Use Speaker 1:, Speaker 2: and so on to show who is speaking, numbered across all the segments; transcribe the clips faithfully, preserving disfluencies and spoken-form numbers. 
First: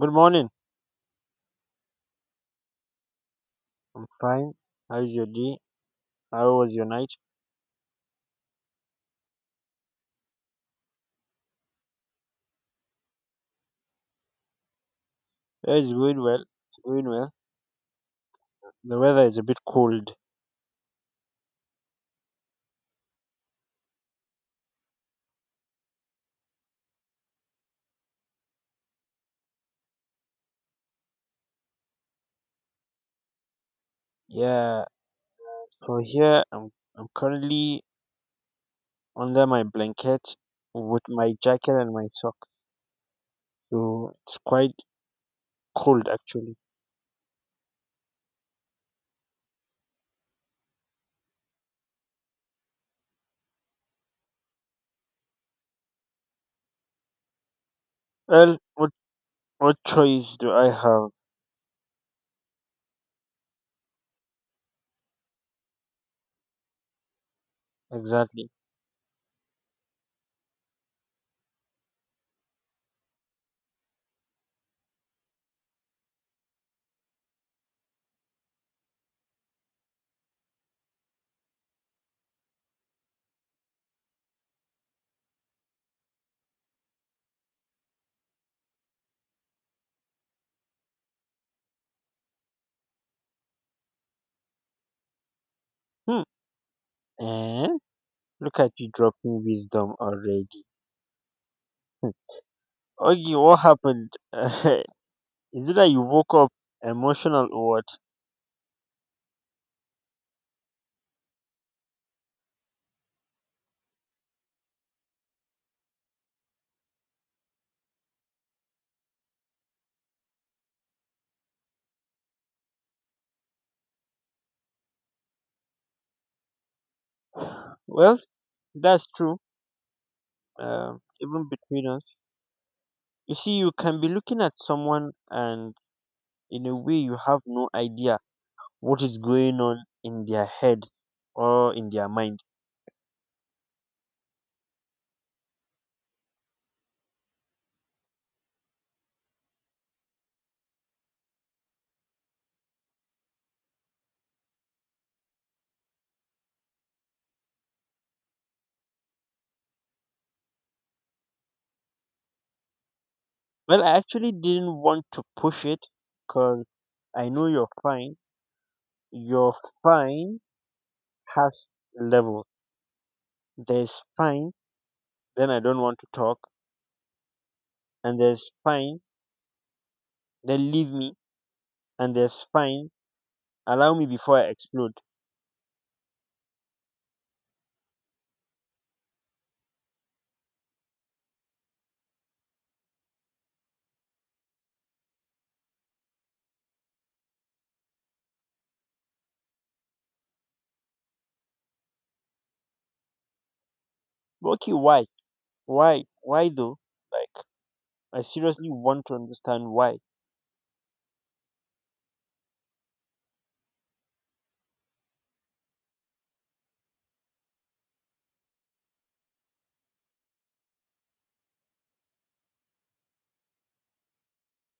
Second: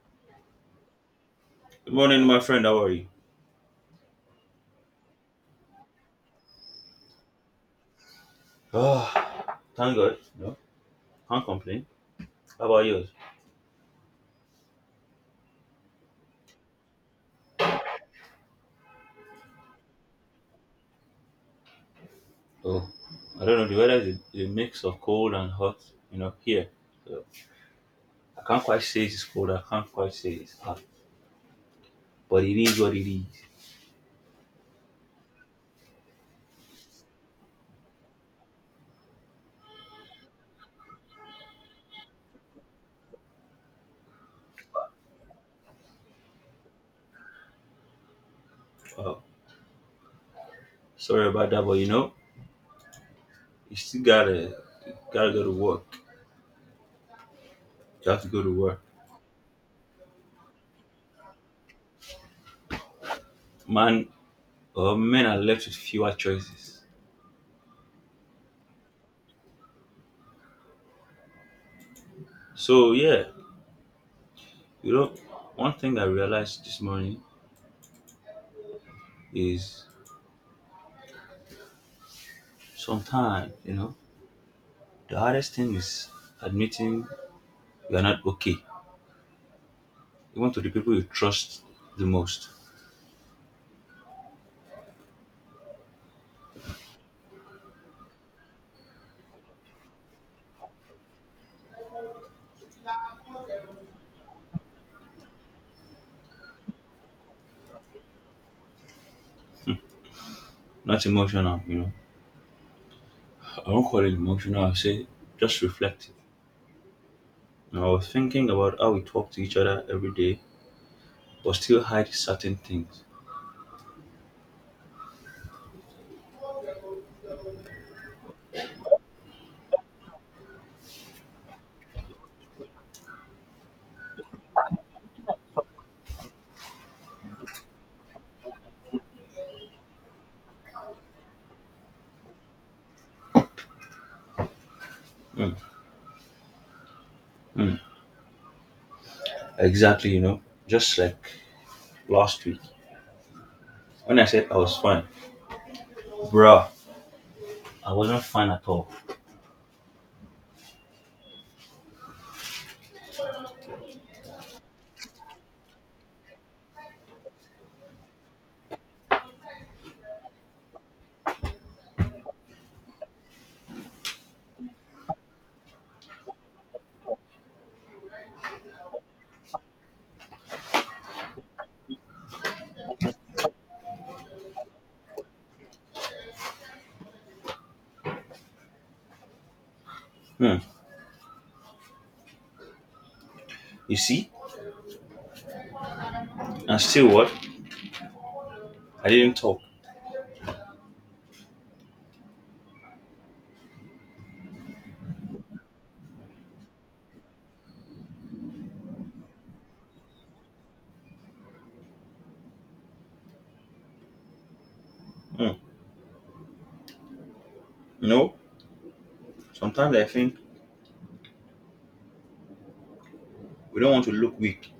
Speaker 1: Good morning.
Speaker 2: Good morning, my friend. How are you?
Speaker 1: I'm fine. How's your day? How was your night?
Speaker 2: Ah, thank God. No. Can't complain. How about yours?
Speaker 1: Yeah, it's going well. It's going well. The weather is a bit cold.
Speaker 2: Oh, I don't know. The weather is a, a mix of cold and hot, you know, here. So I can't quite say it's cold. I can't quite say it's hot. But it is what it is.
Speaker 1: Yeah. So here I'm I'm currently under my blanket with my jacket and my sock. So it's quite cold actually.
Speaker 2: Oh, sorry about that, but you know, you still gotta gotta go to work. You have to go to
Speaker 1: Well,
Speaker 2: work.
Speaker 1: what what choice do I have
Speaker 2: Man, uh, men are left with fewer choices.
Speaker 1: exactly?
Speaker 2: So yeah, you know, one thing I realized this morning is sometimes, you know, the hardest thing is admitting you're not okay, even to the people you trust the most.
Speaker 1: Hmm. Eh? Look at you dropping wisdom already. Hmm. Okay, what happened? Is it that you woke up emotional or
Speaker 2: Not emotional, you know. I won't call it emotional, I'll say just reflective. And I was thinking about how we talk to each other every day, but still hide certain things.
Speaker 1: what? Well, that's true. Um, even between us, you see, you can be looking at someone, and in a way, you have no idea what is going on in their head or in their mind.
Speaker 2: Mm, mm. Exactly, you know. Just like last week, when I said I was fine, bruh, I wasn't fine at all.
Speaker 1: Well, I actually didn't want to push it because I know you're fine. Your fine has level. There's fine, then I don't want to talk, and there's fine, then leave me, and there's fine, allow me before I explode.
Speaker 2: Mm. You see? And still what? I didn't talk.
Speaker 1: But okay, why? Why? Why though? Like, I seriously want to understand why.
Speaker 2: Mm. You know, sometimes I think we don't want to look weak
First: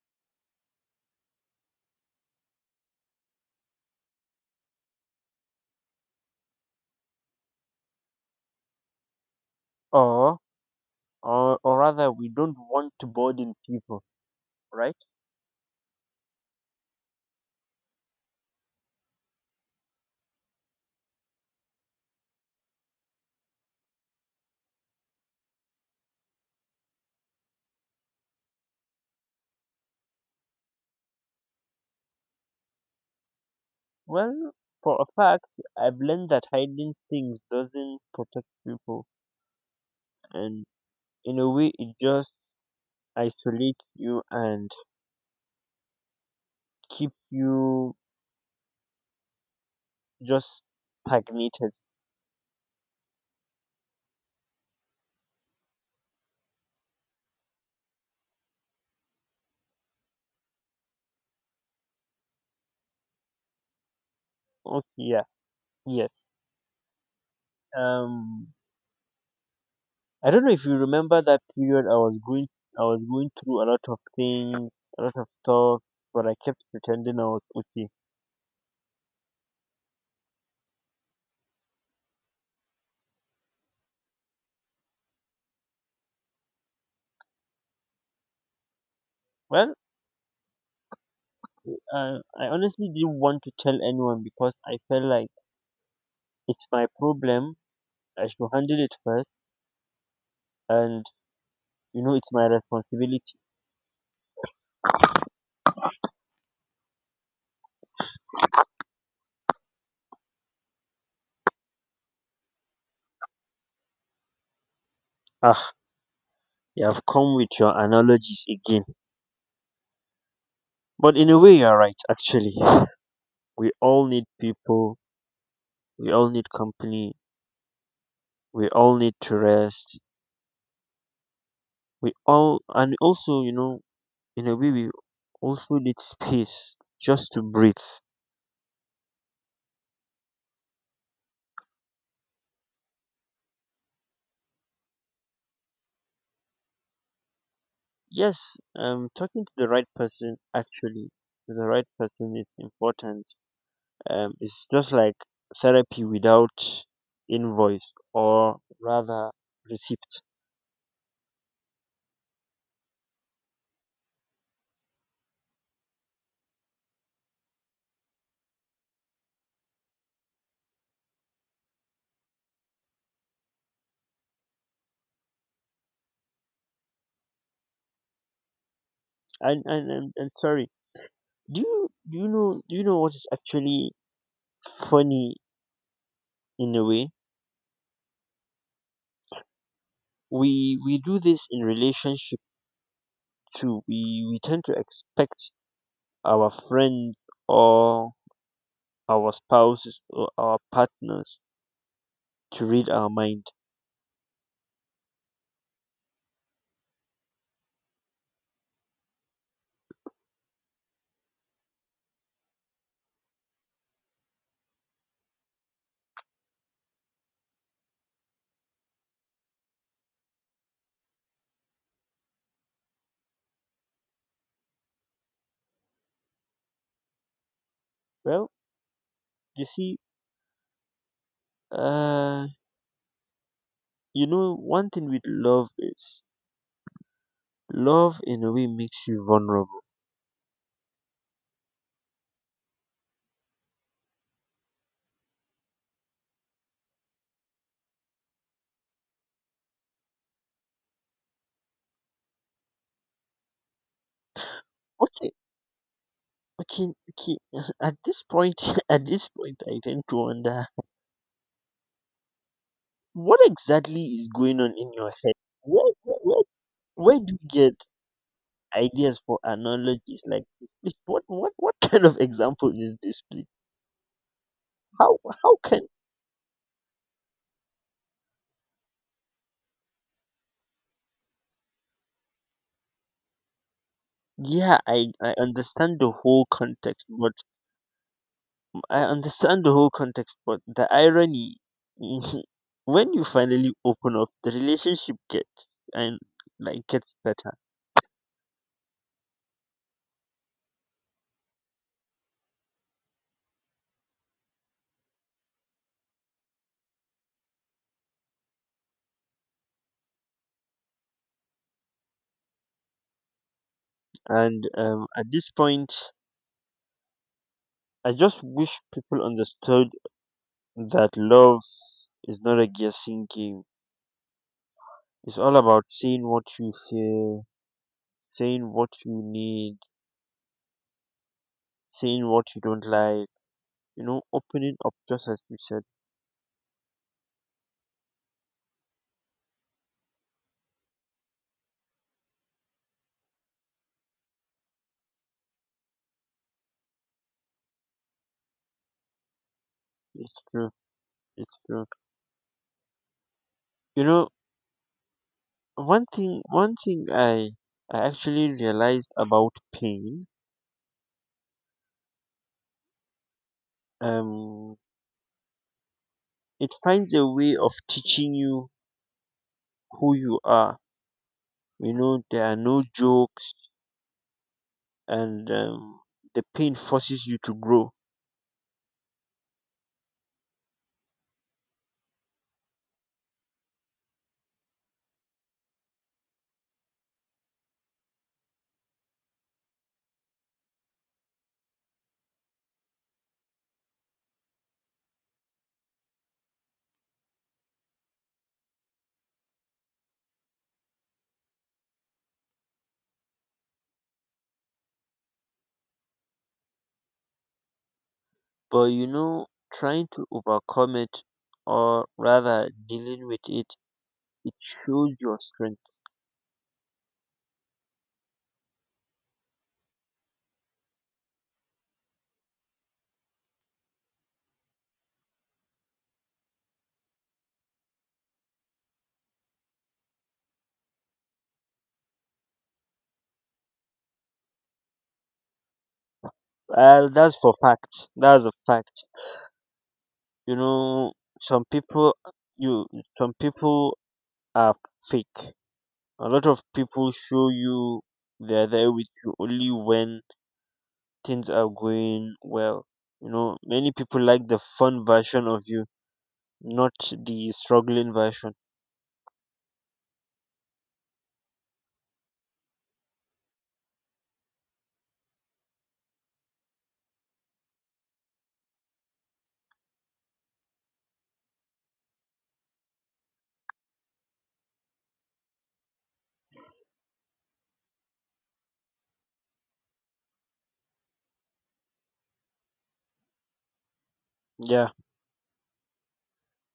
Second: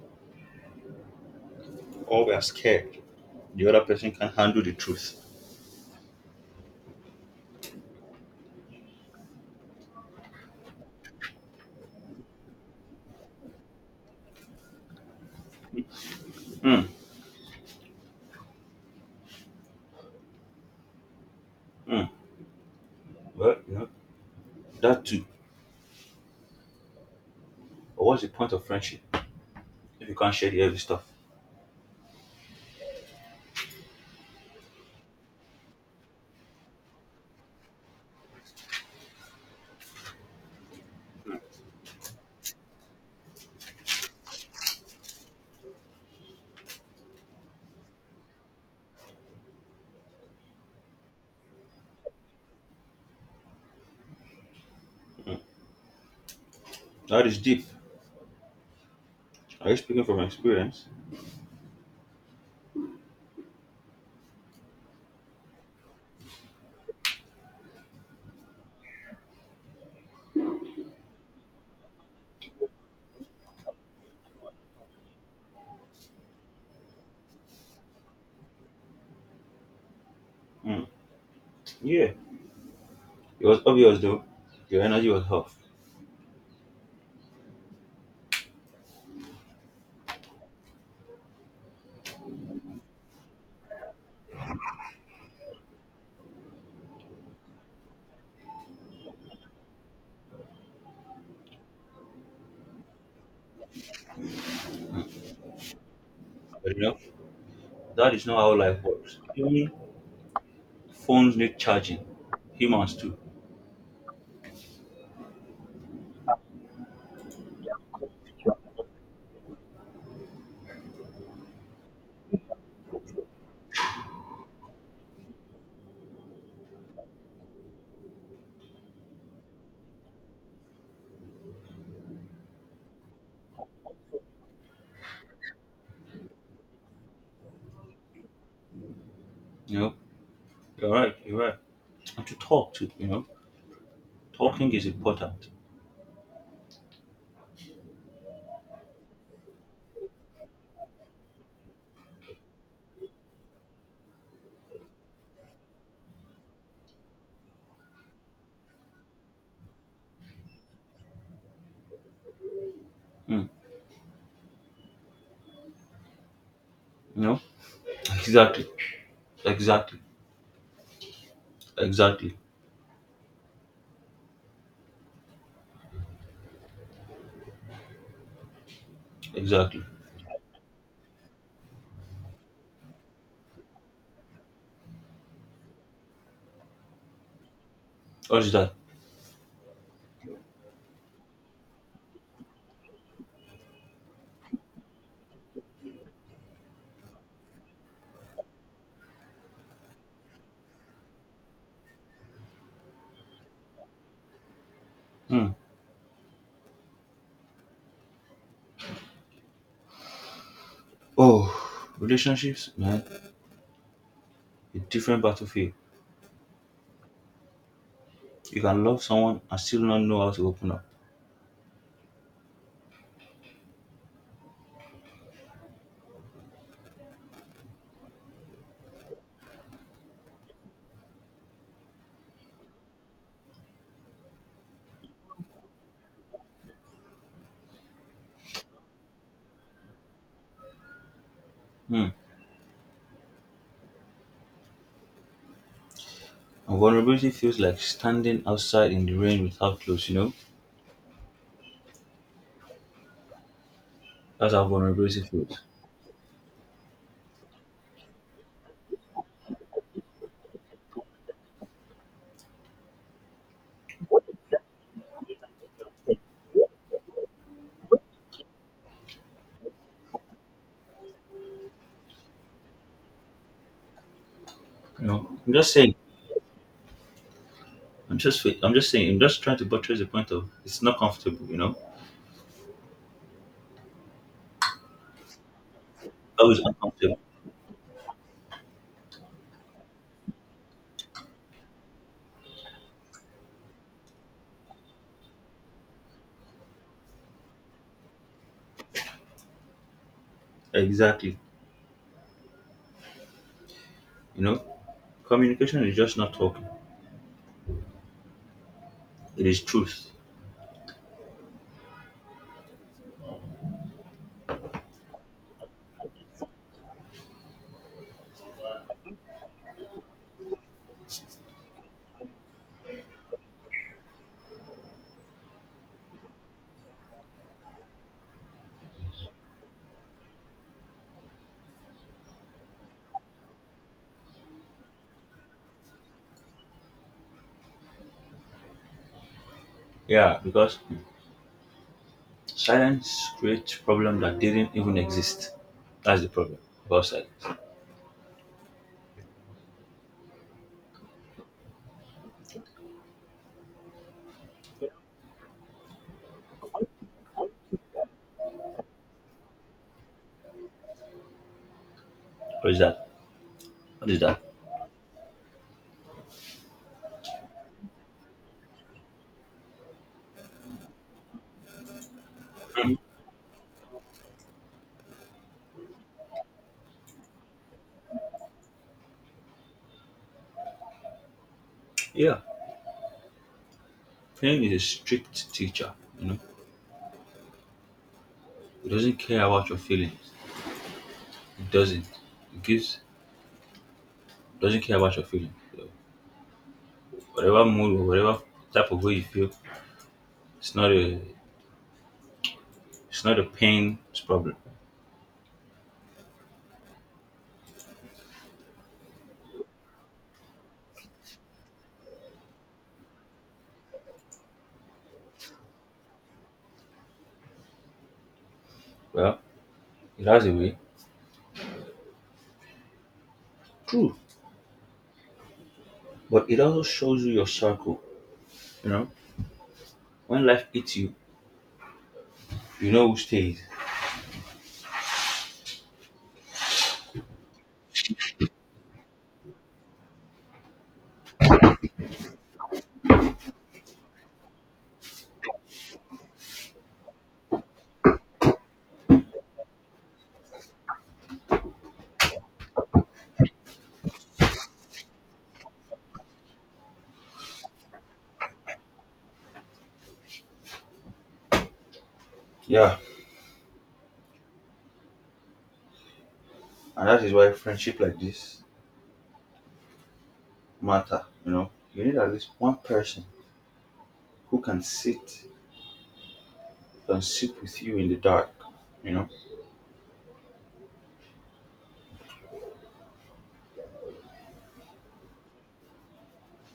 Speaker 2: or we are scared the other person can handle the truth.
Speaker 1: Or, or, or rather, we don't want to burden people, right?
Speaker 2: Mm, mm. Well, you know, that too. But what's the point of friendship if you can't share the heavy stuff?
Speaker 1: Well, for a fact, I've learned that hiding things doesn't protect people, and in a way, it just isolates you and keep you just stagnated.
Speaker 2: That is deep. Are you speaking from experience?
Speaker 1: Okay, yeah, yes. Um, I don't know if you remember that period. I was going, I was going through a lot of things, a lot of stuff, but I kept pretending I was okay.
Speaker 2: Mm. Yeah. It was obvious though. Your energy was off.
Speaker 1: Well, Uh, I honestly didn't want to tell anyone because I felt like it's my problem. I should handle it first, and you know, it's my responsibility.
Speaker 2: But you know, that is not how life works. Even phones need charging. Humans too.
Speaker 1: Ah, you have come with your analogies again. But in a way, you're right, actually. We all need people, we all need company, we all need to rest. We all, and also, you know, in a way, we also need space just to breathe.
Speaker 2: You know, you're right. You're right. And to talk too. You know, talking is important.
Speaker 1: Yes, um, talking to the right person, actually, to the right person is important. Um, it's just like therapy without invoice or rather receipt.
Speaker 2: Mm. You know, exactly, exactly, exactly,
Speaker 1: And
Speaker 2: exactly.
Speaker 1: and, and, and sorry, do you do you know do you know what is actually funny in a way?
Speaker 2: What is that?
Speaker 1: We we do this in relationship too. We we tend to expect our friend or our spouses or our partners to read our mind.
Speaker 2: Hmm. Oh, relationships, man, a different battlefield. You can love someone and still not know how to open up.
Speaker 1: Well, you see, uh, you know, one thing with love is love in a way makes you vulnerable.
Speaker 2: Hmm. And vulnerability feels like standing outside in the rain without clothes. You know, that's how vulnerability
Speaker 1: Okay,
Speaker 2: feels.
Speaker 1: okay, okay. At this point, at this point, I tend to wonder what exactly is going on in your head. Where, where, where, where do you get ideas for analogies like this? Please, What, what, what kind of example is this? Please,
Speaker 2: You
Speaker 1: how,
Speaker 2: know, I'm
Speaker 1: how
Speaker 2: just
Speaker 1: can?
Speaker 2: saying. I'm just. I'm just saying. I'm just trying to buttress the point of it's not comfortable. You know,
Speaker 1: Yeah, I, I understand the whole
Speaker 2: always
Speaker 1: context,
Speaker 2: uncomfortable.
Speaker 1: but um, I understand the whole context, but the irony, when you finally open up, the relationship gets and like gets better,
Speaker 2: Exactly. You know, communication is just not talking. It is truth.
Speaker 1: and um, at this point, I just wish people understood that love is not a guessing game. It's all about saying what you feel, saying what you need, saying what you don't like, you know, opening up just as you said.
Speaker 2: Yeah, because silence creates problem that didn't even exist. That's the problem. About silence.
Speaker 1: It's true. It's true. You know, one thing one thing I I actually realized about pain,
Speaker 2: What is that? I did that.
Speaker 1: um it finds a way of teaching you who you are. You know, there are no
Speaker 2: Um,
Speaker 1: jokes, and um the pain forces you to grow.
Speaker 2: Yeah, Prem is a strict teacher. You know, he doesn't care about your feelings. He doesn't. He gives doesn't care about your feelings. So whatever mood or whatever type of way you feel, it's not a it's not a pain's problem.
Speaker 1: But you know, trying to overcome it, or rather dealing with it, it shows your strength.
Speaker 2: Well, it has a way. True, but it also shows you your circle. You know, when life hits you, you know who stays.
Speaker 1: Well, that's for fact. That's a fact. You know, some people, you some people are fake. A lot of people show you they're there with you only when things are going well. You know, many people like the fun version of you, not the struggling version.
Speaker 2: Yeah, and that is why friendship like this matter. You know, you need at least one person who can sit can sit with you in the dark, you know?
Speaker 1: Yeah,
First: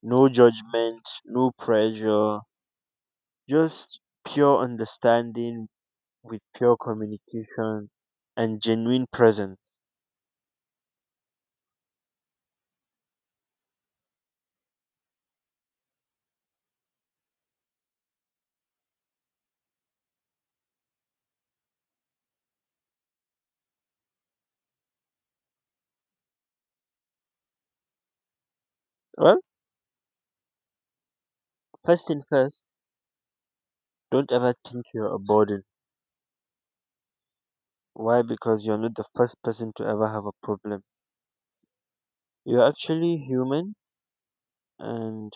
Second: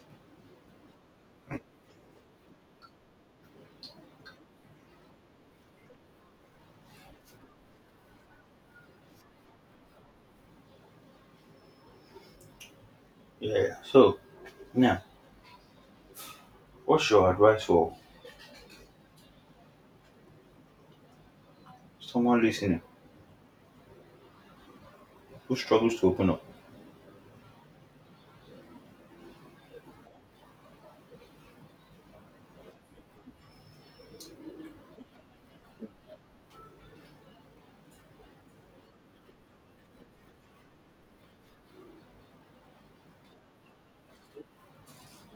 Speaker 1: no judgment, no pressure. Just pure understanding with pure communication and genuine presence.
Speaker 2: Yeah, yeah. So, now, what's your advice for someone listening who struggles to open up?
Speaker 1: Well, first thing first, don't ever think you're a burden. Why? Because you're not the first person to ever have a problem. You're actually human and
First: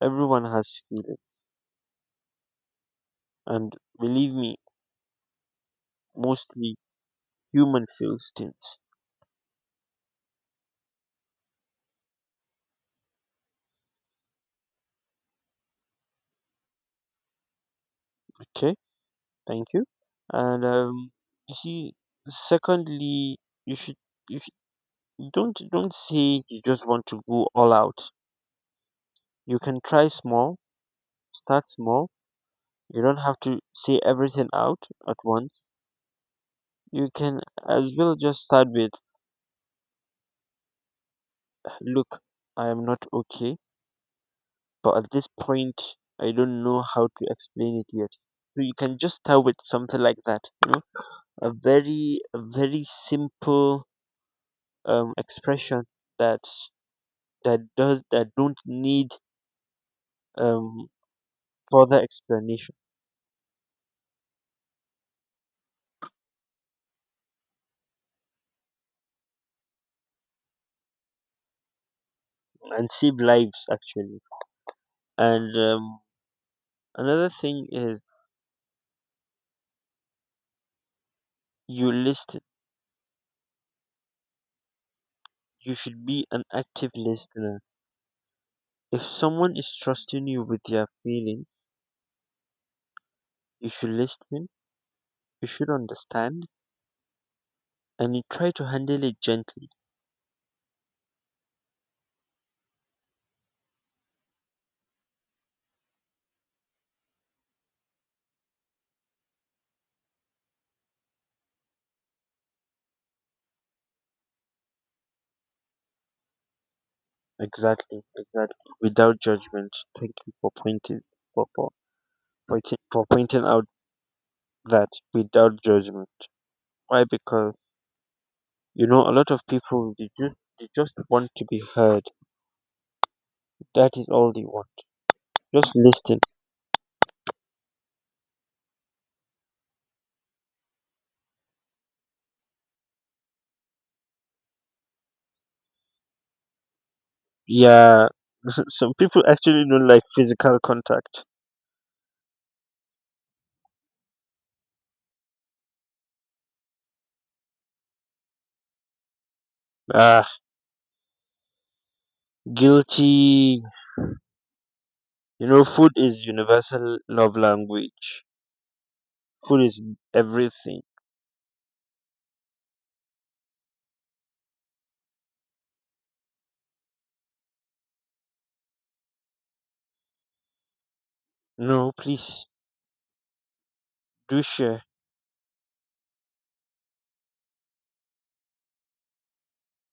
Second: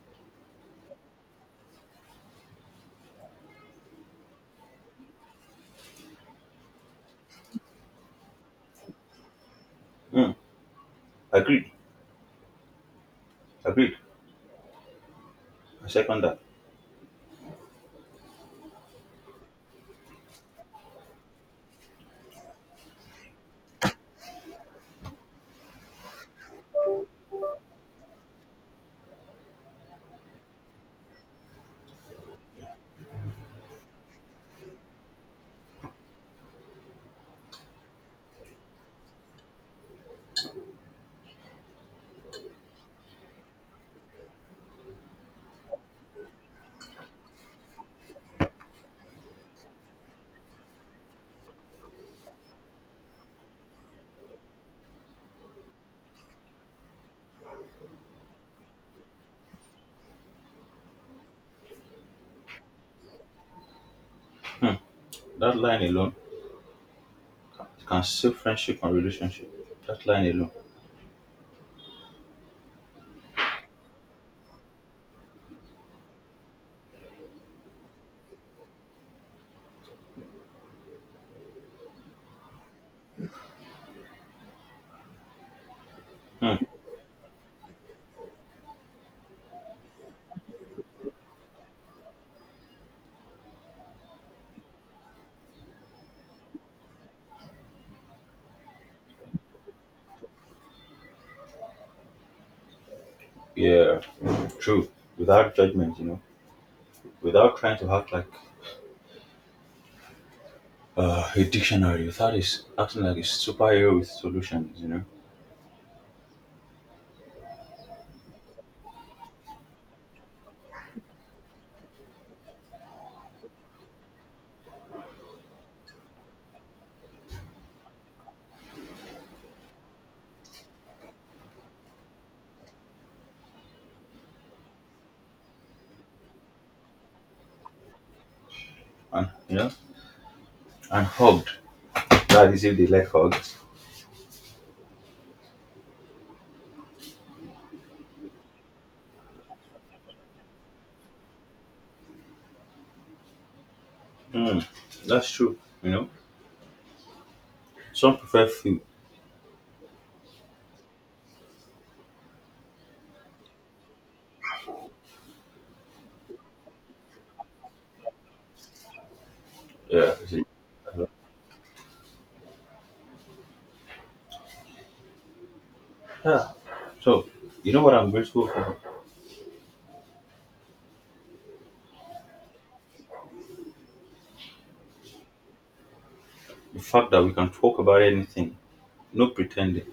Speaker 1: everyone has feelings. And believe me, mostly human feels things.
Speaker 2: Mm, agreed. Agreed. I second that.
Speaker 1: Okay? Thank you. And um you see secondly you should you should, don't don't say you just want to go all out. You can try small, start small. You don't have to see everything out at once. You can as well just start with, look, I am not okay, but at this point, I don't know how to explain it yet. So you can just start with something like that, you know, a very, a very simple um, expression that that does that don't need um, further explanation
Speaker 2: That line alone can save friendship and relationship. That line alone.
Speaker 1: and save lives actually. And um, another thing is you listen. You should be an
Speaker 2: Hmm.
Speaker 1: active listener. If someone is trusting you with their feeling, you should listen, you should understand, and you try to handle it gently.
Speaker 2: Yeah, true. Without judgment, you know, without trying to act like uh, a dictionary, without is acting like a superhero with solutions, you know,
Speaker 1: Exactly, exactly. Without judgment. Thank you for pointing for, for pointing for pointing out that without judgment. Why? Because you know a lot of people they just they just want to be heard. That is all they want. Just listen.
Speaker 2: and you know, and hugged. That is if they like hugs.
Speaker 1: Yeah, some people actually don't like physical contact.
Speaker 2: Hmm. That's true. You know, some prefer few.
Speaker 1: Ah, guilty. You know, food is universal love language. Food is
Speaker 2: Yeah, you see.
Speaker 1: everything.
Speaker 2: Yeah. So you know what I'm grateful for?
Speaker 1: No, please do share.
Speaker 2: The fact that we can talk about anything. No pretending.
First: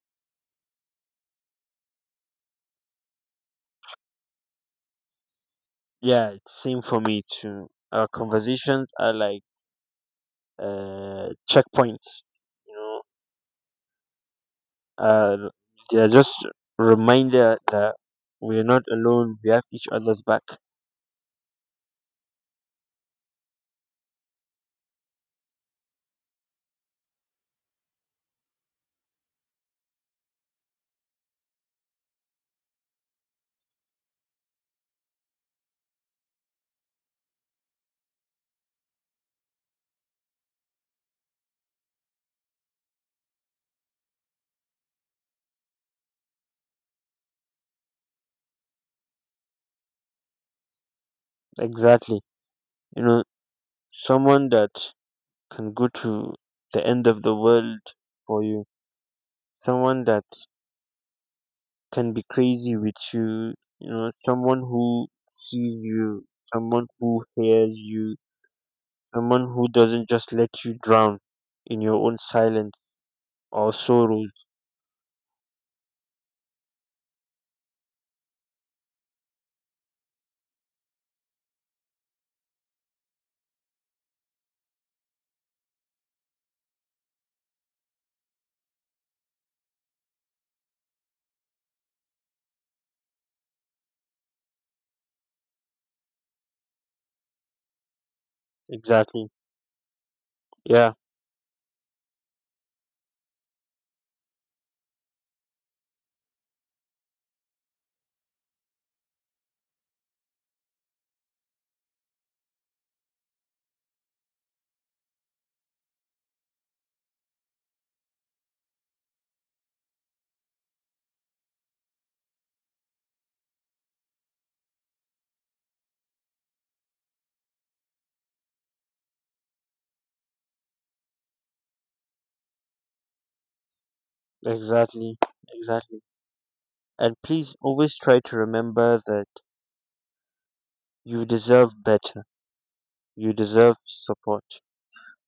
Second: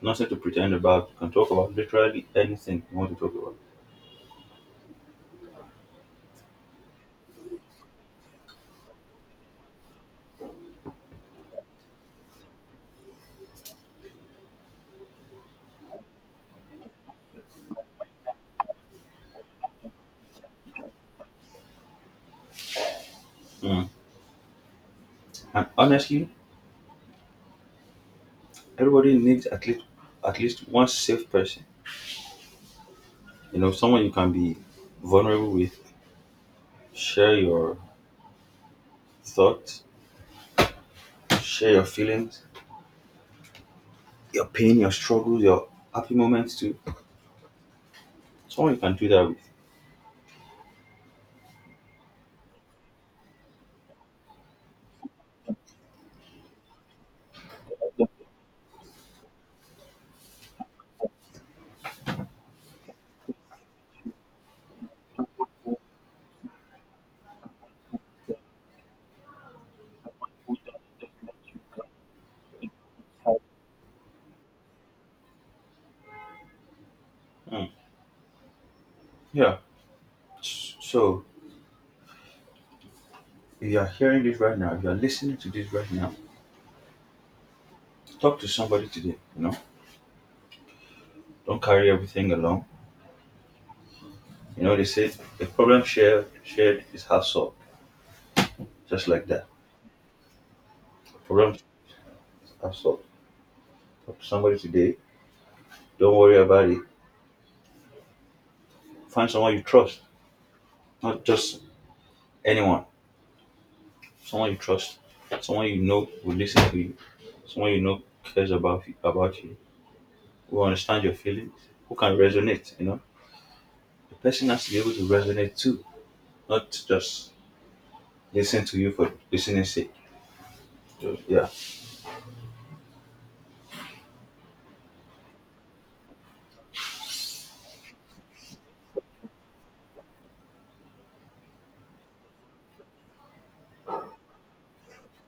Speaker 2: Nothing to pretend about. We can talk about literally anything you want to talk about.
Speaker 1: Yeah, it's same for me too. Our conversations are like uh checkpoints. You know, uh, they are just reminder that we're not alone. We have each other's back.
Speaker 2: Mm. And honestly, everybody needs at least at least one safe person. You know, someone you can be vulnerable with, share your thoughts, share your feelings, your pain, your struggles, your happy moments too. Someone you can do that with.
Speaker 1: Exactly. You know, someone that can go to the end of the world for you. Someone that can be crazy with you, you know, someone who sees you, someone who hears you, someone who doesn't just let you drown in your own silence or sorrows.
Speaker 2: Mm. Yeah. So if you are hearing this right now, if you are listening to this right now, talk to somebody today. You know, don't carry everything along. You know, they say the problem shared shared is half solved, just like
Speaker 1: Exactly.
Speaker 2: that.
Speaker 1: Yeah,
Speaker 2: The problem is half solved. Talk to somebody today. Don't worry about it. Find someone you trust, not just anyone. Someone you trust, someone you know will listen to you, someone you know cares about you, about you, who understand your feelings, who can resonate. You know, the person has to be able to resonate too, not just listen to you for listening's sake. Just yeah.
Speaker 1: exactly. Exactly. And please always try to remember that you deserve better. You deserve support.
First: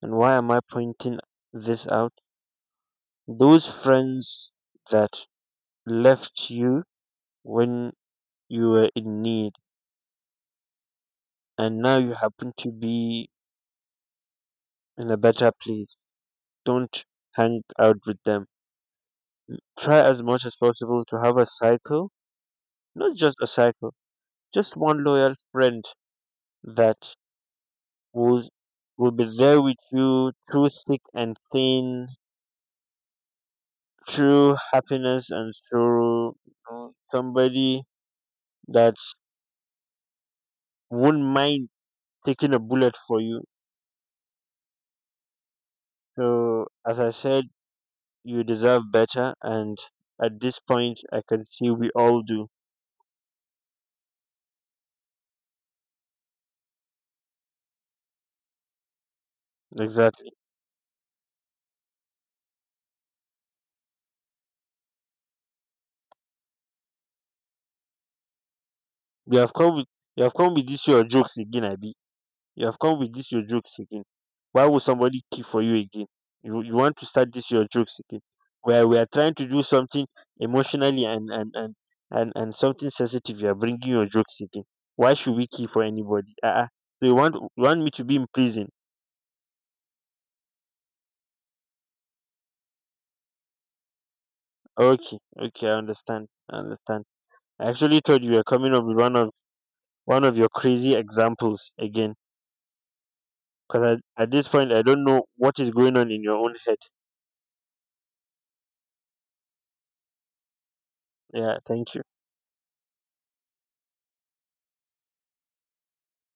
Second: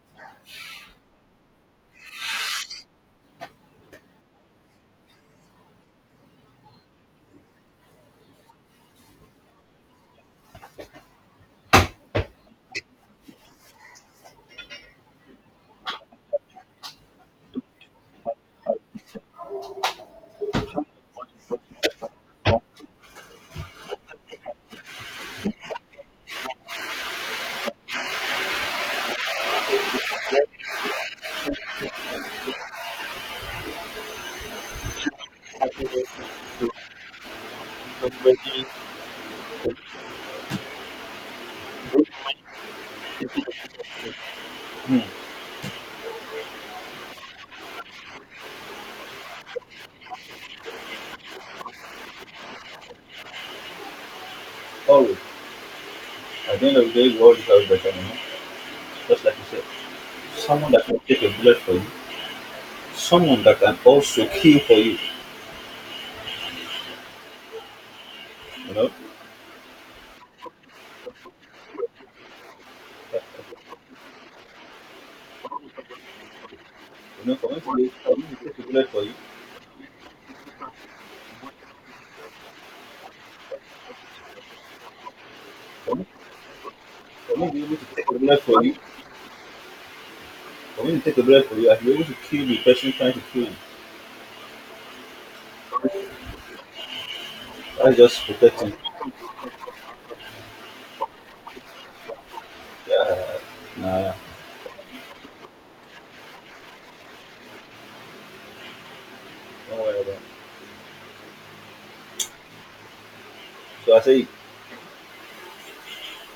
Speaker 1: And why am I pointing this out? Those friends that left you when you were in need and now you happen to be in a better place. Don't hang out with them. Try as much as possible to have a cycle, not just a cycle, just one loyal friend that will will be there with you through thick and thin, through happiness and sorrow. You Somebody that won't mind taking a bullet for you. So as I said, you deserve better and at this point I can see we all do.
Speaker 2: Always. At the end of the day, we always have better, you know? Just like you said,
Speaker 1: Exactly.
Speaker 2: someone that can take a bullet for you, someone that can also kill for you, you know?
Speaker 1: You have come with you have come with this your jokes again, Abi. You have come with this your jokes again. Why would somebody keep for you again? You you want to
Speaker 2: You
Speaker 1: start
Speaker 2: know,
Speaker 1: this your
Speaker 2: for me to,
Speaker 1: jokes
Speaker 2: for
Speaker 1: again.
Speaker 2: me to take a
Speaker 1: Where
Speaker 2: bullet
Speaker 1: we
Speaker 2: for
Speaker 1: are
Speaker 2: you,
Speaker 1: trying to do something emotionally and and and and, and something sensitive, you are bringing your jokes again. Why should we keep for anybody? Uh-uh. So you want
Speaker 2: for me to be
Speaker 1: you
Speaker 2: able
Speaker 1: want
Speaker 2: to
Speaker 1: me to
Speaker 2: take a
Speaker 1: be in
Speaker 2: bullet for
Speaker 1: prison?
Speaker 2: you, for me to take a bullet for you, I should be able to kill the person trying to kill you.
Speaker 1: Okay, okay, I understand. I understand. I
Speaker 2: That's
Speaker 1: actually thought
Speaker 2: just
Speaker 1: you were
Speaker 2: protecting.
Speaker 1: coming up with one of one of your crazy examples again,
Speaker 2: Nah,
Speaker 1: because
Speaker 2: yeah,
Speaker 1: at, at this point I don't know what is going on in your own head.
Speaker 2: don't worry about it.
Speaker 1: Yeah, thank you.
Speaker 2: So I say,